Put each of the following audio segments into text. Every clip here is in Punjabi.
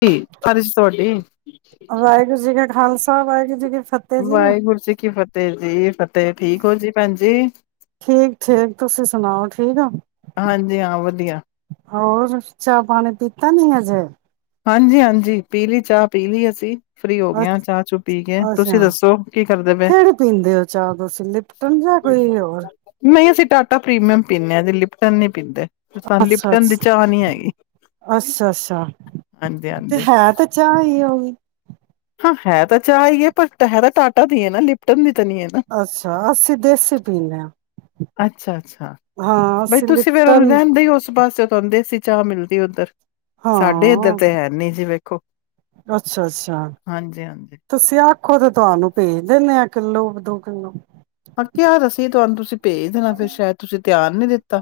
ਕੀ ਸਾਰੀ ਵਾਹਿਗੁਰੂ [unintelligible] ਜੀ ਕਾ ਖਾਲਸਾ ਵਾਹਿਗੁਰੂ ਜੀ ਕੀ ਫਤਿਹ ਜੀ ਵਾਹਿਗੁਰੂ ਜੀ ਕੀ ਫਤਿਹ ਜੀ ਤੇ ਠੀਕ ਹੋ ਜੀ ਭੈਣ ਜੀ ਠੀਕ ਠੀਕ ਤੁਸੀਂ ਸੁਣਾਓ ਠੀਕ ਹੋ ਹਾਂਜੀ ਹਾਂ ਵਧੀਆ ਹੋਰ ਚਾਹ ਪਾਣੀ ਪੀਤਾ ਨਹੀਂ ਹਜੇ ਹਾਂਜੀ ਹਾਂਜੀ ਪੀਲੀ ਚਾਹ ਪੀ ਲਈ ਅਸੀਂ ਫਰੀ ਹੋ ਗਿਆ ਚਾਹ ਚੂ ਪੀ ਕੇ ਅੱਛਾ ਤੁਸੀਂ ਦੱਸੋ ਕੀ ਕਰਦੇ ਪਏ ਕਿਹੜੀ ਪੀਂਦੇ ਹੋ ਚਾਹ ਤੁਸੀਂ ਲਿਪਟਨ ਜਾਂ ਕੋਈ ਹੋਰ ਨਹੀਂ ਅਸੀ ਟਾਟਾ ਪ੍ਰੀਮਅਮ ਪੀਂਦੇ ਆ ਦੀ ਲਿਪਟਨ ਨੀ ਪੀਂਦੇ। ਸਾਨੂੰ ਅੱਛਾ ਲਿਪਟਨ ਦੀ ਅੱਛਾ ਚਾਹ ਨੀ ਹੈਗੀ। ਅੱਛਾ ਅੱਛਾ ਹਾਂਜੀ ਤੇ ਹਾਂਜੀ ਹੈ ਤਾਂ ਚਾ ਈ ਕੀ ਓ ਹੀ ਹਾਂ ਹੈ ਤਾਂ ਚਾਹ ਹੀ ਹੈ ਪਰ ਹੈ ਤਾਂ ਟਾਟਾ ਦੀ ਹੈ ਨਾ ਲਿਪਟਨ ਦੀ ਤਾਂ ਨਹੀਂ ਹੈ ਨਾ ਅੱਛਾ, ਅਸੀਂ ਦੇਸੀ ਪੀਂਦੇ ਆ। ਅੱਛਾ-ਅੱਛਾ, ਬਈ ਅਸੀਂ ਤੁਸੀਂ ਫੇਰ ਉਹ ਲਿਪਟਨ ਰਹਿੰਦੇ ਉਸ ਪਾਸੇ ਹੁਣ ਦੇਸੀ ਚਾਹ ਮਿਲਦੀ ਉੱਧਰ ਹਾਂ ਸਾਡੇ ਇੱਧਰ ਤੇ ਹੈਨੀ ਜੀ ਵੇਖੋ। ਅੱਛਾ ਹਾਂਜੀ ਹਾਂਜੀ ਖ਼ੁਦ ਤੁਹਾਨੂੰ ਭੇਜ ਦਿੰਦੇ ਆਾਂ ਕਿੱਲੋ ਕ ਦੋ ਕਿੱਲੋ ਆਹ ਕਿਆ ਤਾਂ ਸੀ ਤੁਹਾਨੂੰ ਤੁਸੀਂ ਭੇਜ ਦੇਣਾ ਫਿਰ ਸ਼ਾਇਦ ਤੁਸੀਂ ਧਿਆਨ ਨੀ ਦਿੱਤਾ।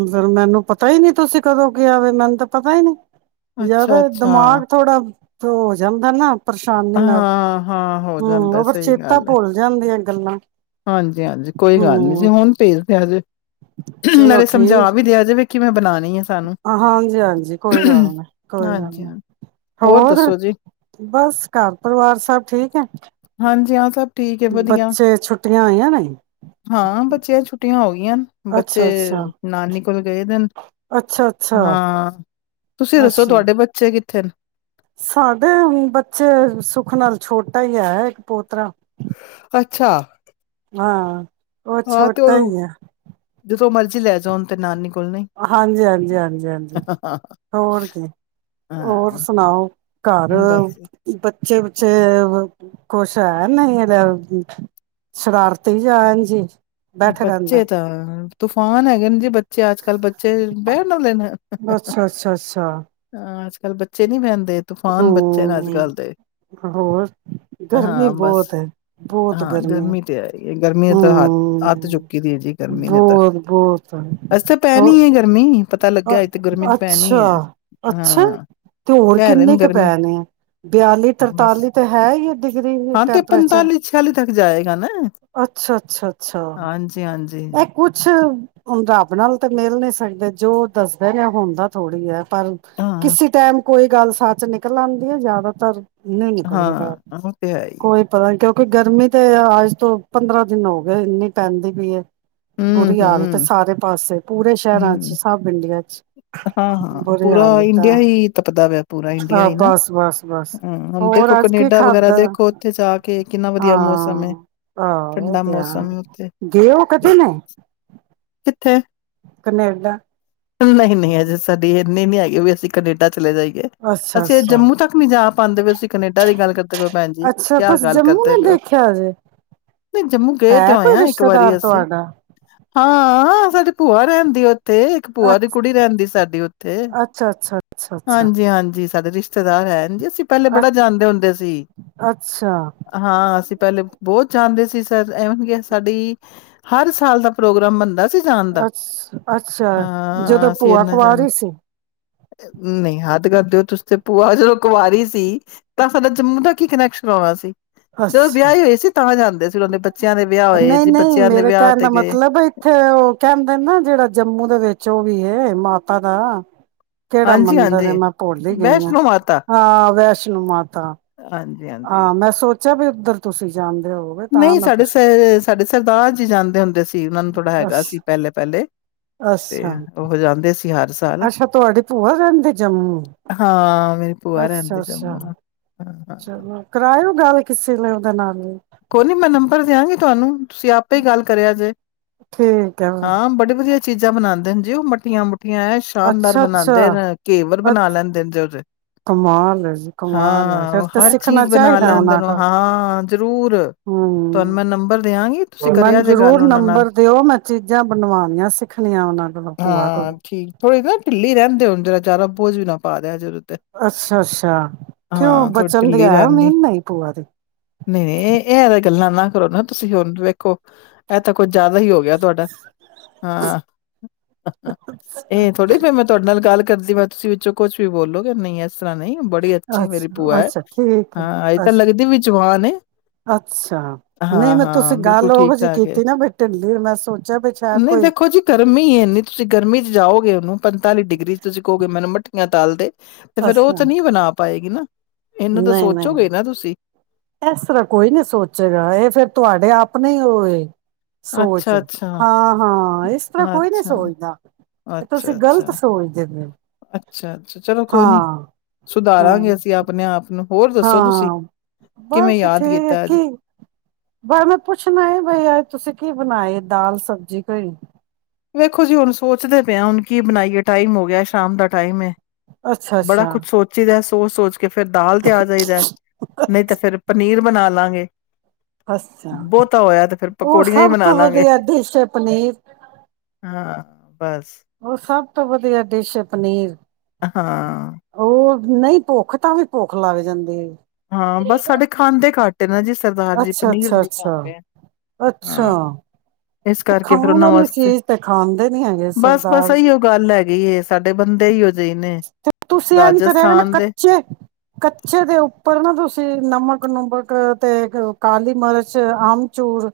ਉਧਰ ਮੈਨੂੰ ਪਤਾ ਹੀ ਨਹੀਂ ਤੁਸੀਂ ਕਦੋਂ ਕਿਆ ਵੇ ਮੈਨੂੰ ਤੇ ਪਤਾ ਹੀ ਨਹੀਂ ਜਿਆਦਾ ਅੱਛਾ-ਅੱਛਾ, ਦਿਮਾਗ ਥੋੜਾ ਤਾਂ ਹੋ ਜਾਂਦਾ ਨਾ ਪਰੇਸ਼ਾਨੀ ਨਾਲ, ਹਾਂ-ਹਾਂ ਹੋ ਹੂੰ ਜਾਂਦਾ ਉਹ ਫੇਰ ਸਹੀ ਚੇਤਾ ਗੱਲ ਐ। ਭੁੱਲ ਜਾਂਦੀਆਂ ਗੱਲਾਂ ਹਾਂਜੀ-ਹਾਂਜੀ ਕੋਈ ਗੱਲ ਨੀ ਜੀ ਹਮ ਹੁਣ ਭੇਜਦੇ ਆ ਹਜੇ ਨਾਲੇ ਸਮਝਾ ਵੀ ਦਿਆ ਜਾਵੇ ਕਿਵੇੈਂ ਬਣਾਣਾ ਹਾਂ ਹਾਂਜੀ-ਹਾਂਜੀ ਕੋਈ ਗੱਲ ਨੀ ਕੋਈ ਗੱਲ ਹਾਂਜੀ ਨੀ, ਹਾਂ। ਹੋਰ ਦੱਸੋ ਜੀ ਬਸ ਘਰ ਪਰਿਵਾਰ ਸਭ ਠੀਕ ਹੈ ਹਾਂਜੀ ਹਾਂ ਸਭ ਠੀਕ ਹੈ ਵਧੀਆ, ਬੱਚੇ ਛੁੱਟੀਆਂ ਹੋਈਆਂ ਨੇ ਹਾਂ ਬੱਚਿਆਂ ਛੁੱਟੀੀਆਂ ਟੀ ਆ ਹੋ ਗਈ ਟਿਆਂ ਨੇ, ਅੱਛਾ ਅੱਛਾ ਬੱਚੇ ਨਾਨੀ ਕੋਲ ਗਏ ਦੇ ਨੇ, ਅੱਛਾ ਅੱਛਾ ਹਾਂ ਤੁਸੀਂ ਦੱਸੋ ਅੱਛਾ ਤੁਹਾਡੇ ਬੱਚੇ ਕਿਥ ਥਿਰ ਸਾਡੇ ਬੱਚੇ ਸੁੱਖ ਨਾਲ ਛੋਟਾ ਹੀ ਹੈ ਇੱਕ ਪੋਤਰਾ ਅੱਛਾ ਹਾਂ। ਉਹ ਛੋਟਾ ਹੀ ਐ। ਤੋ ਮਰਜ਼ ਲੈ ਜਾਣ ਤੇ ਹੁਨ ਤੇ ਨਾਨੀ ਕੋਲ ਨਈ ਹਾਂਜੀ--ਹਾਂਜੀ ਹਾਂਜੀ--ਹਾਂਜੀ, ਹੋਰ ਕੀ, ਹੋਰ ਹਾਂ। ਸੁਣਾਓ ਘਰ ਬਸ ਬੱਚੇ ਬੱਚੇ ਕੁਛ ਹੈ ਨਹੀਂ ਇਹਦਾ ਸ਼ਰਾਰਤੀ ਜਾ ਐਂਜ ਈ ਬੈਠੇ ਰਹਿੰਦੇ ਬੱਚੇ ਤਾਂ ਤੂਫਾਨ ਹੈਗੇ ਨੇ ਜੀ ਬੱਚੇ ਅੱਜ ਕੱਲ੍ਹ ਬੱਚੇ ਬਹਿਣ ਨਾ ਦੇਣਾ ਅੱਛਾ ਅੱਛਾ ਅੱਛਾ ਕੱਲ ਬੱਚੇ ਨੀ ਬਹਿੰਦੇ ਤੂਫਾਨ ਬੱਚੇ ਨੇ ਅੱਜ ਹੂੰ ਕੱਲ੍ਹ ਦੇ ਹੋਰ ਗਰਮੀ ਹਾਂ ਬਸ ਬਹੁਤ ਹੈ ਬਹੁਤ ਹਾਂ ਗਰਮੀ ਤੇ ਹੈ ਹੀ ਹੈ, ਗਰਮੀ ਨੇ ਹੂੰ ਤਾਂ ਹੱਥ ਅੱਤ ਚੁੱਕੀ ਦੀ ਹੈ ਜੀ ਗਰਮੀ ਨੇ ਤਾਂ ਬਹੁਤ ਅਜੇ ਤਾਂ ਪੈਣੀ ਐ ਗਰਮੀ ਪਤਾ ਅ ਲੱਗਿਆ ਤੇ ਗਰਮੀ ਪੈਣੀ ਅੱਛਾ ਹੈ ਅੱਛਾ ਹਾਂ ਤੇ ਹੋਰ ਕਹਿ ਰਹੇ ਕਿੰਨੇ ਨੇ ਕੁ ਗਰਮੀ ਪੈਣੀ ਆ ਬਿਆਲੀ ਹਾਂ ਬਸ ਤਰਤਾਲੀ ਤੇ ਹੈ ਹੀ ਡਿਗਰੀ ਹਾਂ ਤੇ ਟੈਂਪਰੇਚਰ ਪੰਤਾਲੀ ਛਿਆਲੀ ਤੱਕ ਜਾਏਗਾ ਨਾ ਅੱਛਾ ਅੱਛਾ ਅੱਛਾ। ਜ ਇਹ ਕੁਛ ਹੁਣ ਰੱਬ ਨਾਲ ਤਾਂ ਮਿਲ ਨਹੀਂੀ ਸਕਦੇ ਜੋ ਦੱਸਦਾ ਨੇ ਹੁੰਣਦਾ ਥੋੜ੍ਹੀ ਹੈ ਪਰ ਹਾਂ ਕਿਸੇ ਟਾਈਮ ਕੋਈ ਗੱਲ ਸੱਚ ਨਿਕਲ ਆਉਂਦੀ ਹੈ ਜ਼ਿਆਦਾਤਰ ਨਹੀਂ ਨਿਕਲਦੇ ਬਾਹਰ ਹਾਂ ਉਹ ਤੇ ਹੈ ਹੀ ਕੋਈ ਪਤਾ ਨੀ ਕਿਉਂਕਿ ਗਰਮੀ ਤੇ ਅੱਜ ਤੋਂ ਪੰਦਰਾਂ ਦਿਨ ਹੋ ਗਏ ਇੰਨੀ ਪੈਂਦੀ ਪਈ ਹੈ। ਹਮ ਬੁਰੀ ਹਾਲਤ ਹਮ ਸਾਰੇ ਪਾਸੇ ਪੂਰੇ ਸ਼ਹਿਰਾਂ ਚ ਸਭ ਇੰਡੀਆ ਚ ਹਾਂ ਹਾਂ ਬੁਰੀ ਪੂਰਾ ਹਾਲਤ ਆ ਇੰਡੀਆ ਹੀ ਤਪਦਾ ਵਾ ਪੂਰਾ ਇੰਡੀਆ ਹਾਂ ਹੀ ਨਾ ਬਸ ਬਸ ਬਸ ਹੂੰ ਹੁਣ ਦੇਖੋ ਹੋਰ ਅੱਜ ਕੀ ਕਨੇਡਾ ਵਗੈਰਾ ਖਾਧਾ ਦੇਖੋ ਉੱਥੇ ਜਾ ਕੇ ਕਿੰਨਾ ਵਧੀਆ ਮੌਸਮ ਹੈ ਹਾਂ ਆਹੋ ਉਹ ਠੰਡਾ ਤੇ ਮੌਸਮ ਹੈ ਉੱਥੇ ਗਏ ਹੋ ਕਦੇ ਨੇ ਕਿੱਥੇ ਕਨੇਡਾ ਨਹੀਂ ਨਹੀਂ ਅਜੇ ਸਾਡੀ ਇੰਨੇ ਨੀ ਹੈ ਗੀ ਵੀ ਅਸੀਂ ਕੈਨੇਡਾ ਚਲੇ ਜਾਈਏ ਅੱਛਾ ਅਸੀਂ ਇਹ ਅੱਛਾ ਜੰਮੂ ਤੱਕ ਨਹੀਂ ਜਾ ਪਾਂਦੇ ਪਏ ਅਸੀਂ ਕਨੇਡਾ ਦੀ ਗੱਲ ਕਰਦੇ ਪਏ ਹੋ ਭੈਣ ਜੀ ਅੱਛਾ ਕਿਆ ਤੁਸੀ ਗੱਲ ਜੰਮੂ ਕਰਦੇ ਨੇ ਪਏ ਹੋ ਦੇਖਿਆ ਜੇ ਨਹੀਂ ਜੰਮੂ ਗਏ ਤੇ ਹੈ ਕੋਈ ਆਏਆ ਇੱਕ ਵਾਰੀ ਰਿਸ਼ਤੇਦਾਰ ਅਸੀਂ ਤੁਹਾਡਾ ਹਾਂ ਸਾਡੀ ਭੂਆ ਰਹਿੰਦੀ ਉੱਥੇ ਭੂਆ ਦੀ ਅੱਛ ਕੁੜੀ ਰਹਿੰਦੀ ਸਾਡੀ ਉੱਥੇ ਅੱਛਾ ਅੱਛਾ ਅੱਛਾ ਹਾਂਜੀ ਹਾਂਜੀ ਸਾਡੇ ਰਿਸ਼ਤੇਦਾਰ ਹੈ ਇੰਝ ਅਸੀਂ ਪਹਿਲੇ ਅੱਛਾ ਅ ਬੜਾ ਜਾਣਦੇ ਹੁੰਦੇ ਸੀ ਅੱਛਾ ਹਾਂ ਅਸੀਂ ਪਹਿਲੇ ਬਹੁਤ ਜਾਣਦੇ ਸੀ ਸਰ ਐਵੇਂ ਕਿਹਾ ਸਾਡੀ ਹਰ ਸਾਲ ਦਾ ਪ੍ਰੋਗਰਾਮ ਬਣਦਾ। ਸੀ ਜਾਣ ਦਾ। ਅੱਛ ਅੱਛਾ ਜਦੋਂ ਹਾਂ ਅਸੀਂ ਭੂਆ ਇਨਾ ਜਾਦੇ ਕੁਆਰੀ ਸੀ ਨਹੀਂ ਹੱਦ ਕਰ ਦਿਓ। ਤੇ ਭੂਆ ਜਦੋਂ ਕੁਵਾਰੀ ਸੀ ਤਾਂ ਸਾਡਾ ਜੰਮੂ ਦਾ ਕੀ ਕਨੈਕਸ਼ਨ ਆਣਾ ਸੀ ਜਦੋਂ ਅੱਛਾ ਵਿਆਹ ਹੀ ਹੋਏ ਸੀ ਤਾਂ ਜਾਂਦੇ ਸੀ ਉਹਨਾਂ ਦੇ ਬੱਚਿਆਂ ਦੇ ਵਿਆਹ ਹੋਏ ਨਹੀਂ ਜੀ ਨਹੀਂ ਬੱਚਿਆਂ ਦੇ ਮੇਰੇ ਵਿਆਹ ਕਹਿਣ ਤੇ ਦਾ ਗਏ। ਮਤਲਬ ਇੱਥੇ ਉਹ ਕਹਿੰਦੇ ਨਾ ਜਿਹੜਾ ਜੰਮੂ ਉਹਦੇ ਵਿੱਚ ਉਹ ਵੀ ਇਹ ਮਾਤਾ ਦਾ ਕਿਹੜਾ ਮੰਦਿਰ ਹਾਂਜੀ-ਹਾਂਜੀ, ਮੈਂ ਭੁੱਲ ਗਈ ਹਾਂ ਵੈਸ਼ਨੋ ਮਾਤਾ ਹਾਂ ਵੈਸ਼ਨੋ ਮਾਤਾ ਹਾਂਜੀ-ਹਾਂਜੀ। ਹਾਂ ਮੈਂ ਸੋਚ ਬੱਚਾ ਵੀ ਉੱਧਰ ਤੁਸੀਂ ਜਾਣਦੇ ਨਹੀਂ ਸਾਡੇ ਸਾਡੇ ਸਰਦਾਰ ਜੀ ਜਾਂਦੇ ਹੁੰਦੇ ਸੀ ਉਹਨਾਂ ਨੂੰ ਥੋੜ੍ਹਾ ਅੱਛ ਹੈਗਾ ਸੀ ਪਹਿਲੇ ਪਹਿਲੇ ਅੱਛਾ ਉਹ ਜਾਂਦੇ ਸੀ। ਹਰ ਸਾਲ। ਅੱਛਾ ਤੁਹਾਡੀ ਭੂਆ ਰਹਿੰਦੇ ਜੰਮੂ ਹਾਂ ਮੇਰੀ ਭੂਆ ਅੱਛਾ ਰਹਿੰਦੀ ਜੰਮੂ ਅੱਛਾ ਹਾਂ ਹਾਂ ਚਲੋ ਕਰਾਓ ਗੱਲ ਕਿਸੇ ਨੇ [unintelligible] ਕੋਈ ਨਹੀਂ ਮੈਂ ਨੰਬਰ ਦਿਆਂਗੀ ਤੁਹਾਨੂੰ ਤੁਸੀ ਆਪੇ ਗੱਲ ਕਰਿਆ ਜੇ ਠੀਕ ਹੈ ਆਮ ਬੜੇ ਵਧੀਆ ਚੀਜ਼ਾਂ ਬਣਾਦੇ ਹੁੰਦੇ ਉਹ ਮੱਠੀਆਂ ਮੁੱਠੀਆਂ ਸ਼ਾਨਦਾਰ ਅੱਛਾ-ਅੱਛਾ ਬਣਾਉਂਦੇ ਨੇ ਘੇਵਰ ਬ ਬਣਾ ਲੈਂਦੇ ਨੇ। ਕਮਾਲ ਹੈ ਜੀ ਕਮਾਲ ਹੈ ਹਾਂ ਫਿਰ ਉਹ ਤੇ ਹਰ ਸਿੱਖਣਾ ਚੀਜ਼ ਬਣਾ ਚਾਹੀਦਾ ਲੈਂਦੇ ਉਹਨਾਂ ਨੇ ਉਹ। ਕੋਲ। ਹਾਂ ਜ਼ਰੂਰ ਤੁਹਾਨੂੰ ਹੂੰ ਮੈਂ ਨੰਬਰ ਦਿਆਂਗੀ ਤੁਸੀਂ ਕਰਿਆ ਮੈਨੂੰ ਜੇ ਗੱਲ ਜ਼ਰੂਰ ਉਹਨਾਂ ਨਾਲ ਨੰਬਰ ਦਿਓ ਮੈਂ ਚੀਜ਼ਾਂ ਬਣਵਾਣੀਆਂ ਸਿੱਖਣੀਆਂ ਉਹਨਾਂ ਕੋਲੋਂ ਭੂਆ ਕੋਲੋ ਕਹਿੰਦੇ ਹੁੰਦੇ ਜਿਆਦਾ ਬੋਝ ਨਾ ਪਾ ਦਿਆ ਤੇ ਅੱਛਾ ਅੱਛਾ ਕਿਉ ਹਾਂ ਥੋੜੀ ਬਚਨ ਦੀ ਢਿੱਲੀ ਹੈ ਰਹਿਣ ਮਿਹਨ ਨਹੀਂ ਭੂਆ ਦੀ ਨਹੀਂ ਨਹੀਂ ਇਹ ਨਾ ਨਾ ਕਰੋ ਨਾ ਤੁਸੀਂ ਹੁਣ ਨੂੰ ਵੇਖੋ ਇਹ ਤਾਂ ਕੁਝ ਜ਼ਿਆਦਾ ਹੀ ਹੋ ਗਿਆ ਤੁਹਾਡਾ ਹਾਂ ਇਹ ਥੋੜ੍ਹੀ ਫੇਰ ਮੈਂ ਤੁਹਾਡੇ ਨਾਲ ਗੱਲ ਜਲਦੀ ਵਿਚ ਤੁਸੀਂ ਵਿੱਚੋਂ ਕੁਝ ਵੀ ਬੋਲੋਗੇ ਨਹੀਂ ਏਸ ਤਰ੍ਹਾ ਇਸ ਤਰ੍ਹਾਂ ਨਹੀਂ ਬੜੀ ਅੱਛੀ ਮੇਰੀ ਭੂਆ ਏ ਅੱਛਾ-ਅੱਛਾ ਠੀਕ ਹੈ ਅਜੇ ਤਾਂ ਅੱਛਾ ਲੱਗਦੀ ਵੀ ਜਵਾਨ ਏ ਅੱਛਾ ਨਹੀਂ ਹਾਂ, ਮੈਂ ਹਾਂ ਤੁਸੀਂ ਬਿਲਕੁਲ ਗੱਲ ਉਹੋ ਜਿਹੀ ਠੀਕ-ਠਾਕ ਏ। ਕੀਤੀ ਨਾ ਬੇਟੇ ਮੈਂ ਸੋਚ ਨਹੀਂ ਦੇਖੋ ਜੀ ਗਰਮੀ ਇਨੀ ਤੁਸੀਂ ਗਰਮੀ ਚ ਜਾਓਗੇ ਪੰਤਾਲੀ ਡਿਗਰੀ ਚ ਤੁਸੀਂ ਕਹੋਗੇ ਮੈਨੂੰ ਮੱਠੀਆਂ ਤਾਲ ਦੇ ਤੇ ਫਿਰ ਉਹ ਅੱਛਾ ਤਾਂ ਨਹੀਂ ਬਣਾ ਪਾਏਗੀ ਨਾ ਇਹਨਾਂ ਤਾ ਨਹੀਂ-ਨਹੀਂ ਸੋਚੋਗੇ ਨਾ ਤੁਸੀਂ ਇਸ ਤਰ੍ਹਾਂ ਕੋਈ ਨੀ ਸੋਚੇਗਾ ਇਹ ਫੇਰ ਤੁਹਾਡੇ ਆਪਣੇ ਨੀ ਓਏ ਸੋਚ ਅੱਛਾ-ਅੱਛਾ, ਹਾਂ ਹਾਂ ਇਸ ਤਰ੍ਹਾਂ ਕੋਈ ਨੀ ਅੱਛਾ, ਸੋਚਦਾ ਤੇ ਤੁਸੀਂ ਗ਼ਲਤ ਅੱਛਾ-ਅੱਛਾ, ਸੋਚ ਦਿੰਦੇ ਹੋ ਅੱਛਾ-ਅੱਛਾ ਚਲੋ ਕੋਈ ਨੀ ਹਾਂ ਹਾਂ ਸੁਧਾਰਾਂਗੇ ਅਸੀਂ ਆਪਣੇ ਆਪ ਨੂੰ ਹੋਰ ਦੱਸੋ ਤੁਸੀਂ ਹਾਂ ਕਿਵੇਂ ਬਸ ਠੀਕ ਯਾਦ ਹੈ ਕੀਤਾ ਅੱਜ? ਕੀ ਬਸ ਮੈਂ ਪੁੱਛਣਾ ਬਈ ਏ ਤੁਸੀਂ ਕੀ ਬਣਾਏ ਦਾਲ ਸਬਜ਼ੀ ਕੋਈ ਵੇਖੋ ਜੀ ਹੁਣ ਸੋਚਦੇ ਪਏ ਹੁਣ ਕੀ ਬਣਾਈਏ ਟਾਈਮ ਹੋ ਗਿਆ ਸ਼ਾਮ ਦਾ ਟਾਈਮ ਏ। ਅੱਛਾ ਬੜਾ ਅੱਛਾ ਕੁਝ ਸੋਚੀਦਾ ਸੀ। ਉਹ ਸੋਚ ਤੇ ਫਿਰ ਦਾਲ ਤੇ ਆ ਜਾਈਦਾ ਨਹੀਂ ਤਾਂ ਫਿਰ ਪਨੀਰ ਬਣਾਲਾਂਗੇ। ਅੱਛਾ, ਉਹ ਪਕੌੜੀਆਂ ਹੀ ਸਭ ਬਣਾ ਤੋਂ ਲਾਂਗੇ ਵਧੀਆ ਡਿਸ਼ ਹੈ ਪਨੀਰ। ਹਾਂ। ਬਸ ਉਹ ਸਭ ਸਭ ਤੋਂ ਵਧੀਆ ਡਿਸ਼ ਹੈ ਪਨੀਰ। ਹਾਂ। ਉਹ ਨਹੀਂ ਭੁੱਖ ਤਾਂ ਵੀ ਭੁੱਖ ਲੱਗ ਜਾਂਦੀ ਹੈ। ਹਾਂ, ਬਸ ਸਾਡੇ ਖਾਂਦੇ ਘੱਟ ਤੇ ਨਾ ਜੀ ਸਰਦਾਰ ਜੀ ਅੱਛਾ ਪਨੀਰ ਅੱਛਾ ਨੀ ਅੱਛਾ ਖਾਂਦੇ ਹਾਂ ਅੱਛਾ ਇਸ ਤੇ ਕਰਕੇ ਫਿਰ ਖਾਣ ਉਹਨਾਂ ਵਾਲੀ ਵਾਸਤੇ ਚੀਜ਼ ਤੇ ਖਾਂਦੇ ਨੀ ਹੈਗੇ ਬਸ ਬਸ ਸਰਦਾਰ ਇਹੀਓ ਗੱਲ ਹੈਗੀ। ਕੀ ਇਹ ਸਾਡੇ ਬੰਦੇ ਹੀ ਤੇ ਤੁਸੀਂ ਇਹ ਨੀ ਕਰਿਆ ਨਾ ਦੇ ਕੱਚੇ- ਕੱਚੇ ਦਿਓ। ਉੱਪਰ ਨਾ ਤੁਸੀਂ ਨਮਕ- ਨੂਮਕ ਤੇ ਕਾਲੀ ਮਿਰਚ, ਆਮਚੂੂਰ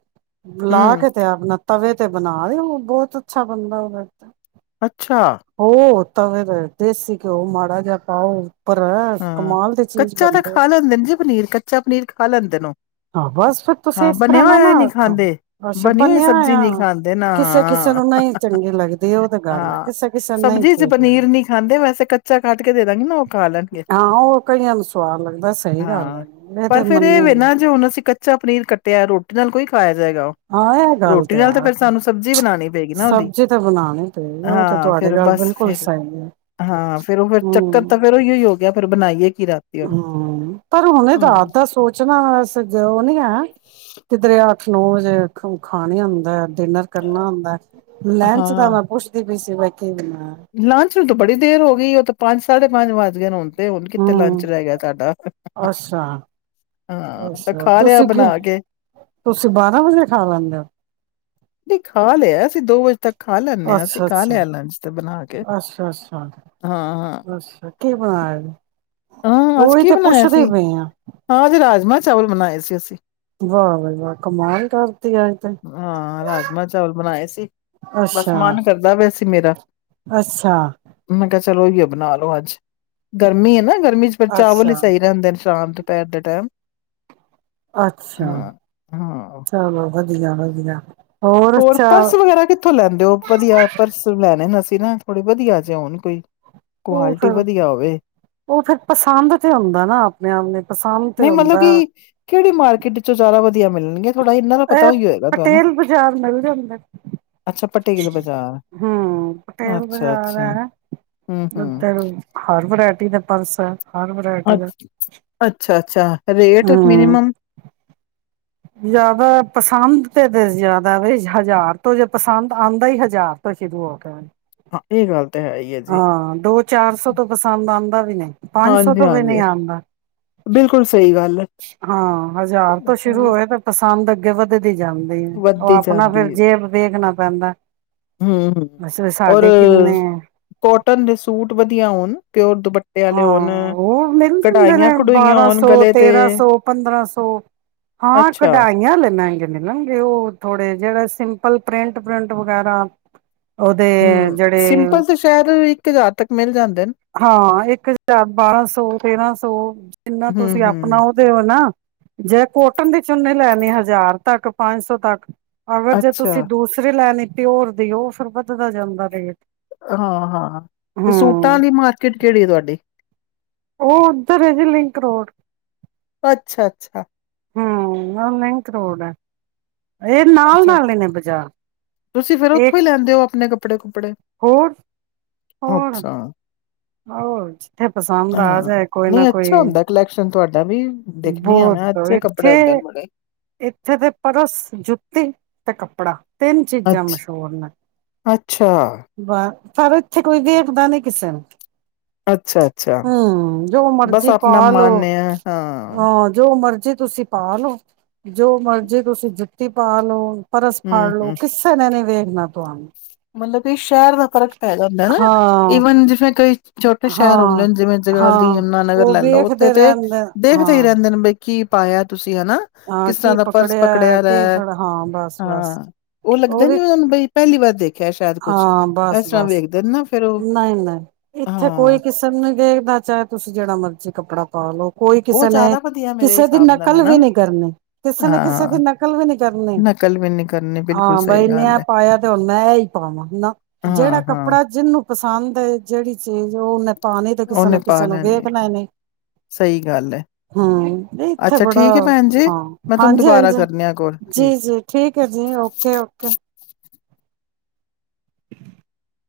ਲਾ ਹੂੰ ਕੇ ਤੇ ਆਪ ਨਾ ਤਵੇ ਤੇ ਬਣਾ ਦਿਓ ਬਹੁਤ ਅੱਛਾ ਬਣਦਾ ਉਹਦੇ ਤੇ। ਅੱਛਾ ਹੋ। ਤਾਂ ਫਿਰ ਦੇਸੀ ਘਿਓ ਮਾੜਾ ਜਿਹਾ ਪਾਓ। ਉੱਪਰ ਹਾਂ, ਕਮਾਲ ਦੀ ਚੀਜ਼ ਕੱਚਾ ਤਾਂ ਬਣਦੀ ਹੈ। ਖਾ ਲੈਂਦੇ ਨੇ ਜੇ ਪਨੀਰ ਕੱਚਾ ਪਨੀਰ ਖਾ ਲੈਂਦੇ ਤੈਨੂੰ। ਹਾਂ ਬਸ ਫਿਰ ਤੁਸੀਂ ਹਾਂ, ਇਸ ਬਣਿਆ ਤਰ੍ਹਾਂ ਨਾ ਹੋਇਆ ਨਾ ਨਹੀਂ ਆਖੋ ਖਾਂਦੇ ਅੱਛਾ ਬਣੀ ਹੋਈ ਬਣਿਆ ਸਬਜ਼ੀ ਨਹੀਂ ਹੋਇਆ। ਖਾਂਦੇ ਨਾ ਕਿਸੇ ਕਿਸੇ ਨੂੰ ਨਹੀਂ ਚੰਗੀ ਲੱਗਦੀ ਉਹ ਤੇ ਗੱਲ ਹੈ ਹਾਂ ਕਿਸੇ ਕਿਸੇ ਨੂੰ ਨਹੀਂ ਸਬਜ਼ੀ ਚ ਠੀਕ ਲੱਗਦੀ। ਪਨੀਰ ਨੀ ਖਾਂਦੇ ਵੈਸੇ ਕੱਚਾ ਕੱਟ ਕੇ ਦੇ ਦਾਂਗੇ ਨਾ ਉਹ ਖਾ ਲੈਣਗੇ। ਹਾਂ, ਉਹ ਕਈਆਂ ਨੂੰ ਸਵਾਦ ਲੱਗਦਾ ਸਹੀ ਗੱਲ ਹਾਂ ਇਹ ਪਰ ਤੇ ਫੇਰ ਮੰਨੇ ਵੇ ਆ। ਨਾ ਜੇ ਹੁਣ ਅਸੀਂ ਕੱਚਾ ਪਨੀਰ ਕੱਟਿਆ ਰੋਟੀ ਨਾਲ ਓਈ ਖਾਇਆ। ਹਾਂ ਇਹ ਗੱਲ ਰੋਟੀ ਤੇ ਨਾਲ ਤਾਂ ਆ ਫਿਰ ਸਾਨੂੰ ਸਬਜ਼ੀ ਬਣਾਣੀ ਪਏਗੀ ਨਾ ਉਹਦੀ ਸਬਜ਼ੀ ਤਾਂ ਬਣਾਉਣੀ ਪਏਗੀ ਉਹ ਤਾਂ ਹਾਂ ਤੁਹਾਡੀ ਫਿਰ ਗੱਲ ਬਸ ਬਿਲਕੁਲ ਫਿਰ ਸਹੀ ਹੈ ਹਾਂ ਫਿਰ ਉਹ ਫਿਰ ਚੱਕਰ ਤਾਂ ਫਿਰ ਉਹੀ ਹੋ ਫਿਰ ਬਣਾਈਏ ਕੀ ਰਾਤੀ ਹੁਣ ਹੂੰ, ਪਰ ਹੁਣ ਹਾਂ ਰਾਤ ਦਾ ਸੋਚਣਾ ਉਹ ਨੀ ਹੈ ਕਿ ਦਰਿਆ ਅੱਠ ਨੌ ਵਜੇ ਖਾ ਨੀ ਆਂਦਾ। ਡਿਨਰ ਕਰਨਾ ਹੁੰਦਾ ਲੈਂਚ ਤਾਂ ਹਾਂ ਮੈਂ ਪੁੱਛਦੀ ਬੀ ਸੀਵਾ ਇੱਕ ਲੰਚ ਨੂੰ ਤਾਂ ਬੜੀ ਦੇਰ ਹੋ ਗਈ ਉਹ ਤਾਂ ਪੰਜ ਸਾਢੇ ਪੰਜ ਵੱਜ ਗਏ ਨੇ ਹੁਣ ਤੇ ਹੁਣ ਕਿਥੇ ਲੰਚ ਹਮ ਰਹਿ ਗਿਆ ਸਾਡਾ ਅੱਛਾ ਹਾਂ ਤੇ ਅੱਛਾ ਖਾ ਲਿਆ ਤੁਸੀਂ ਕੀ ਬਣਾ ਕੇ। ਤੁਸੀਂ ਬਾਰਾਂ ਵਜੇ ਖਾ ਲੈਂਦੇ ਨਹੀਂ ਖਾ ਲਿਆ ਅਸੀਂ ਦੋ ਵਜੇ ਤੱਕ ਖਾ ਲੈਂਦੇ ਹੋ ਹਾਂ, ਅਸੀਂ ਅੱਛਾ ਖਾ ਅੱਛਾ ਲਿਆ ਲੰਚ ਤੇ ਬਣਾ ਕੇ ਅੱਛਾ ਹਾਂ-ਹਾਂ। ਕਿ ਬਾਰ ਹਾਂ ਅੱਜ ਕੀ ਬਣਾਇਆ ਸੀ ਹਾਂ ਅੱਜ ਰਾਜਮਾਂ ਚਾਵਲ ਬਣਾਏ ਜੀ ਅੱਸੀਂ ਵਾਹ ਬਈ ਵਾਹ ਕਮਾਲ ਕਰ ਹਾਂ ਰਾਜਮਾਂ ਚਾਵਲ ਬਣਾਏ ਸੀ ਬਸ ਅੱਛਾ ਮਨ ਕਰਦਾ ਪਿਆ ਸੀ ਮੇਰਾ ਅੱਛਾ ਮੈਂ ਕਿਹਾ ਚਲੋ ਔ ਹਿਯੋ ਬਣਾ ਲੋ ਅੱਜ ਗਰਮੀ ਹੈ ਨਾ ਗਰਮੀ ਗਰਮੀ ਪਰ ਚਾਵਲ ਹੀ ਅੱਛਾ ਚਾਹੀਦੇ ਹੁੰਦੇ ਹਨ ਸ਼ਾਮ ਦੁਪਹਿਰ ਦੇ ਟਾਈਮ ਅੱਛਾ ਹਾਂ ਹਾਂ ਚਲੋ ਵਦੀਆਂ ਤੇ ਜਾਣਾ ਸੀਗਾ ਹੋਰ ਪਰਸ ਵਗੈਰਾ ਕਿੱਥੋਂ ਲੈਂਦੇ ਹੋ ਵਧੀਆ ਪਰਸ ਲੈਣੇ ਨਾ ਅਸੀਂ ਏ ਨਾ ਥੋੜੇ ਵਧੀਆ ਚ ਹੋਉਣ ਕੋਈ ਉਹ ਕੁਆਲਿਟੀ ਫਿਰ ਵਧੀਆ ਹੋਵੇ ਉਹ ਫਿਰ ਪਸੰਦ ਤੇ ਹੁੰਦਾ ਨਾ ਆਪਣੇ ਆਪ ਨੇ ਪਸੰਦ ਤੇ ਨਹੀਂ ਮਤਲਬ ਹੁੰਦਾ ਕਿ ਕਿਹੜੀ ਮਾਰਕੀਟ ਚੋਂ ਜ਼ਿਆਦਾ ਵਧਦਿ ਆ ਵਦੀਆਂ ਮਿਲਣਗੀਆਂ ਥੋੜਾ ਇਹਨਾਂ ਦਾ ਪਤਾ ਇਹ ਹੀ ਹੋਏਗਾ ਤੁਹਾਨੂੰ ਪਟੇਲ ਬਾਜ਼ਾਰ ਮਿਲ ਜਾਂਦਾ ਅੱਛਾ ਪਟੇਲ ਬਾਜ਼ਾਰ ਹੂ ਪਟੇਲ ਅੱਛਾ ਬਾਜ਼ਾਰ ਅੱਛਾ ਹੈ ਹੂੰ ਹੂੰ ਉਧਰ ਹਰ ਵਰਾਇਟੀ ਦੇ ਪਰਸ ਹਾਂ [inaudible] ਹਰ ਅ ਵਰਾਇਟੀ ਦਾ, ਅੱਛਾ ਅੱਛਾ ਰੇਟ ਹੂ ਮਿਨੀਮਮ ਜ਼ਿਆਦਾ ਪਸੰਦ ਏ ਤੇ ਜ਼ਿਆਦਾ ਏ ਬਈ, ਹਜ਼ਾਰ ਤੋਂ ਜੇ ਪਸੰਦ ਆਉਂਦਾ ਹੀ ਹਜ਼ਾਰ ਤੋਂ ਸ਼ੁਰੂ ਹੋ ਕੇ ਹਾਂ ਇਹ ਗੱਲ ਤਾਂ ਹੈ ਹੀ ਹੈ ਜੀ ਹਾਂ ਦੋ ਚਾਰ ਸੌ ਤੋਂ ਪਸੰਦ ਆਉਂਦਾ ਵੀ ਨਹੀਂ ਪੰਜ ਸੌ ਹਾਂਜੀ ਤੋਂ ਵੀ ਨਹੀਂ ਹਾਂਜੀ ਆਉਂਦਾ ਬਿਲਕੁਲ ਸਹੀ ਗੱਲ ਹੈ ਹਾਂ ਹਜ਼ਾਰ ਤੋਂ ਸ਼ੁਰੂ ਹੋਏ ਤੇ ਪਸੰਦ ਕੇ ਵਦੇਨ ਤੇ ਜਾਂਦੀ, ਉਹ ਵੱਧਦੀ ਆਪਣਾ ਜਾਂਦੀ ਫਿਰ ਹੈ ਜੇਬ ਵੇਖ ਨਾਲ ਪੈਂਦਾ ਹੂੰ ਹੂੰ ਅਛੇ ਔਰ ਸਾਡੇ ਕਿੰਨੇ ਆ ਕੋਟਨ ਦੇ ਸੂਟ ਵਧੀਆ ਹੋਣ ਪਿਓਰ ਦੁਪੱਟੇ ਹਾਂ ਵਾਲੇ ਹੋਣ ਉਹ ਮਿਲ ਜਾਂਦੇ ਨੇ ਕਢਾਈਆਂ ਕਢੂਈਆਂ ਬਾਰਾਂ ਹੋਣ ਸੌ ਗਲੇ ਤੇ ਤੇਰਾਂ ਸੌ ਪੰਦਰਾਂ ਸੌ ਹਾਂ ਅੱਛਾ ਕਢਾਈਆਂੇ ਮਹਗੇ ਮਿਲਣਗੇ ਉਹ ਥੋੜੇ ਜਿਹੜੇ ਸਿੰਪਲ ਪਲ ਪ੍ਰੈਂਟ ਪਰਿੰਟ ਵਗੈਰਾ ਉਹਦੇ ਹੂੰ ਜਿਹੜੇ ਸਿੰਪਲ ਤੇ ਸ਼ਾਇਦ ਇੱਕ ਹਜ਼ਾਰ ਤੱਕ ਮਿਲ ਜਾਂਦੇ ਨੇ ਹਾਂ ਇੱਕ ਹਜ਼ਾਰ ਬਾਰਾਂ ਸੌ ਤੇਰਾਂ ਸੌ ਜਿੰਨਾ ਹੂੰ ਤੁਸੀਂ ਆਪਣਾ ਹੂੰ ਉਹਦੇ ਹੋ ਨਾ ਜੇ ਕੋਟਨ ਦੇ ਚੂਨੇ ਲੈਣੇ ਹਜ਼ਾਰ ਤੱਕ ਪੰਜ ਸੌ ਤੱਕ ਅਗਰ ਜੇ ਤੁਸੀਂ ਅੱਛਾ, ਦੂਸ ਲੈਣੇ ਪਿਓਰ ਦੀ ਉਹ ਫਿਰ ਵੱਧਦਾ ਜਾਂਦਾ ਰੇਟ ਹਾਂ ਹਾਂ ਤੇ ਹੂੰ ਸੂਟਾਂ ਲਈ ਮਾਰਕੀਟ ਕਿਹੜੀ ਹੈ ਤੁਹਾਡੀ ਉਹ ਉੱਧਰ ਹੈ ਜੀ ਲਿੰਕ ਰੋਡ ਅੱਛਾ ਅੱਛਾ ਹਮ ਉਹ ਕਰੋੜ ਆ ਅੱਛਾ-ਅੱਛਾ, ਤੁਸੀਂ ਫਿਰ ਇਹ ਉੱਥੋਂ ਹੀ ਲੈਂਦੇ ਔ ਆਪਣੇ ਕੱਪੜੇ-ਕੁਪੜੇ। ਹੋਰ। ਹੋਰ ਅੱਛਾ। ਹੋਰ। ਜਿੱਥੇ ਪਸੰਦ ਆ ਹਾਂ। ਜਾਏ ਕੋਈ ਨਾ ਨਹੀਂ ਕੋਈ, ਅੱਛਾ ਹੁੰਦਾ ਕਲੈਕਸ਼ਨ ਤੁਹਾਡਾ ਵੀ ਦੇਖਣੀ ਆ ਬਹੁਤ ਮੈਂ ਅੱਛੇ ਕੱਪੜੇ ਹੁੰਦੇ ਨੇ ਬੜੇ। ਇੱਥੇ-ਇੱਥੇ ਤੇ ਪਰਸ, ਜੁੱਤੀ ਤੇ ਕੱਪੜਾ ਤਿੰਨ ਚੀਜਾਂ ਅੱਛ ਮਸ਼ਹੂਰ ਨੇ, ਅੱਛਾ, [unintelligible] ਪਰ ਇੱਥੇ ਕੋਈ ਵੇਖਦਾ ਨਹੀਂ ਕਿਸੇ ਨੂੰ। ਅੱਛਾ-ਅੱਛਾ, ਹੂੰ ਜੋ ਬਸ ਮਰਜੀ ਆਪਣਾ ਪਾ ਲੋ ਮਨ ਹੈ, ਹਾਂ। ਜੇ ਤੁਸੀਂ ਪਾ ਲੋ, ਜੋ ਮਰਜ਼ੀ ਤੁਸੀਂ ਜੁੱਤੀ ਪਾ ਲੋ ਪਰਸ ਫਾੜ ਹੂੰ-ਹੂੰ। ਲੋੋ ਕਿਸੇ ਨੇ ਨੀ ਵੇਖ ਣਾ ਤੁਹਾਨੂੰ। ਮਤਲਬ ਕਿ ਸ਼ਹਿਰ ਦਾ ਫ਼ਰਕ ਪੈਦਾ ਜਾਂਦਾ ਏ ਨਾ ਹਾਂ ਈਵਨ ਜਿਵੇਂ ਕਈ ਛੋਟੇ ਸ਼ਹਿਰ ਹੁੰਦੇ ਹਾਂ ਨੇ, ਜਿਵੇਂ ਜਗਾਧਰੀ, ਹਾਂ ਯਮੁਨਾਨਗਰ ਉਹ ਲੈ ਲੋ ਉੱਥੇ ਵੇਖਦੇ ਤੇ ਰਹਿੰਦੇ ਦੇਖਦੇ ਹੀ ਹਾਂ ਰਹਿੰਦੇ ਨੇ ਬਈ ਕੀ ਪਾਇਆ ਤੁਸੀਂ। [unintelligible] ਹਨਾ ਹਾਂ ਕਿਸ ਤਰ੍ਹਾਂ ਕੀ ਦਾ ਪਰਸ ਪਕੜਿਆ ਰ ਕੀ ਹੈ, ਫੜ ਹਾਂ ਬਸ ਬਸ ਹਾਂ ਉਹ ਲੱਗਦਾ ਉਹਦੀ ਜਿਵੇਂ ਬਈ ਪਹਿਲੀ ਵਾਰ ਦੇਖਿਆ ਸ਼ਾਇਦ ਕੁਛ ਹਾਂ ਇਸ ਤਰ੍ਹਾਂ ਬਸ-ਬਸ, ਵੇਖਦੇ ਨੇ ਨਾ ਫੇਰ ਉਹ ਨਹੀਂ-ਨਹੀਂ, ਇੱਥੇ ਕੋਈ ਹਾਂ ਕਿਸੇ ਨੂੰ ਦੇੇਖਦਾ ਚਾਹੇ ਤੁਸੀਂ ਜਿਹੜਾ ਮਰਜੀ ਕੱਪੜਾ ਪਾ ਲੋ ਕੋਈ ਉਹ ਕਿਸੇ ਨੇ ਜ਼ਿਆਦਾ ਵਧੀਆ ਮੇਰੇ ਕਿਸੇ ਦੀ ਹਿਸਾਬ ਨਾਲ ਨਕਲ ਹਨਾ ਵੀ ਨੀ ਕਰਨੀ, ਕਿਸੇ ਨੇ ਕਿਸੇ ਦੀ ਹਾਂ ਨਕਲ ਵੀ ਨੀ ਕਰਨੀ, ਨਕਲ ਵੀ ਨੀ ਕਰਨੀ ਬਿਲਕੁਲ ਹਾਂ ਸਹੀ ਬਈ ਇਣੇ ਗੱਲ ਐ ਹੈ ਪਾਇਆ ਤੇ ਹੁਣ ਮੈਂ ਏਈ ਪਾਵਾਂ ਨਾ ਹਾਂ ਜਿਹੜਾ ਹਾਂ ਕੱਪੜਾ ਜਿਹਨੂੰ ਪਸੰਦ ਹੈ ਜਿਹੜੀ ਚੀ ਚੀਜ਼ ਉਹ ਮੈ ਪਾਣੀ ਤੇ ਕਿਸੇ ਉਹਨੇ ਨੇ ਪਾ ਕਿਸੇ ਨੂੰ ਵੇਖ ਲੈਣੇ ਲੈਣੀ ਸਹੀ ਗੱਲ ਹੈ। ਨਹੀਂ ਇੱਥੇ ਅੱਛਾ ਬੜਾ, ਠੀਕ ਹੈ ਭੈਣ ਜੀ ਹਾਂ ਮੈਂ ਤੁਹਾਨੂੰ ਦੁਬਾਰਾ ਹਾਂਜੀ-ਹਾਂਜੀ ਕਰਨੀ ਆ ਕੋਲ ਜੀ ਠੀਕ ਜੀ ਠੀਕ ਹੈ ਜੀ ਓਕੇ-ਓਕੇ। [inaudible]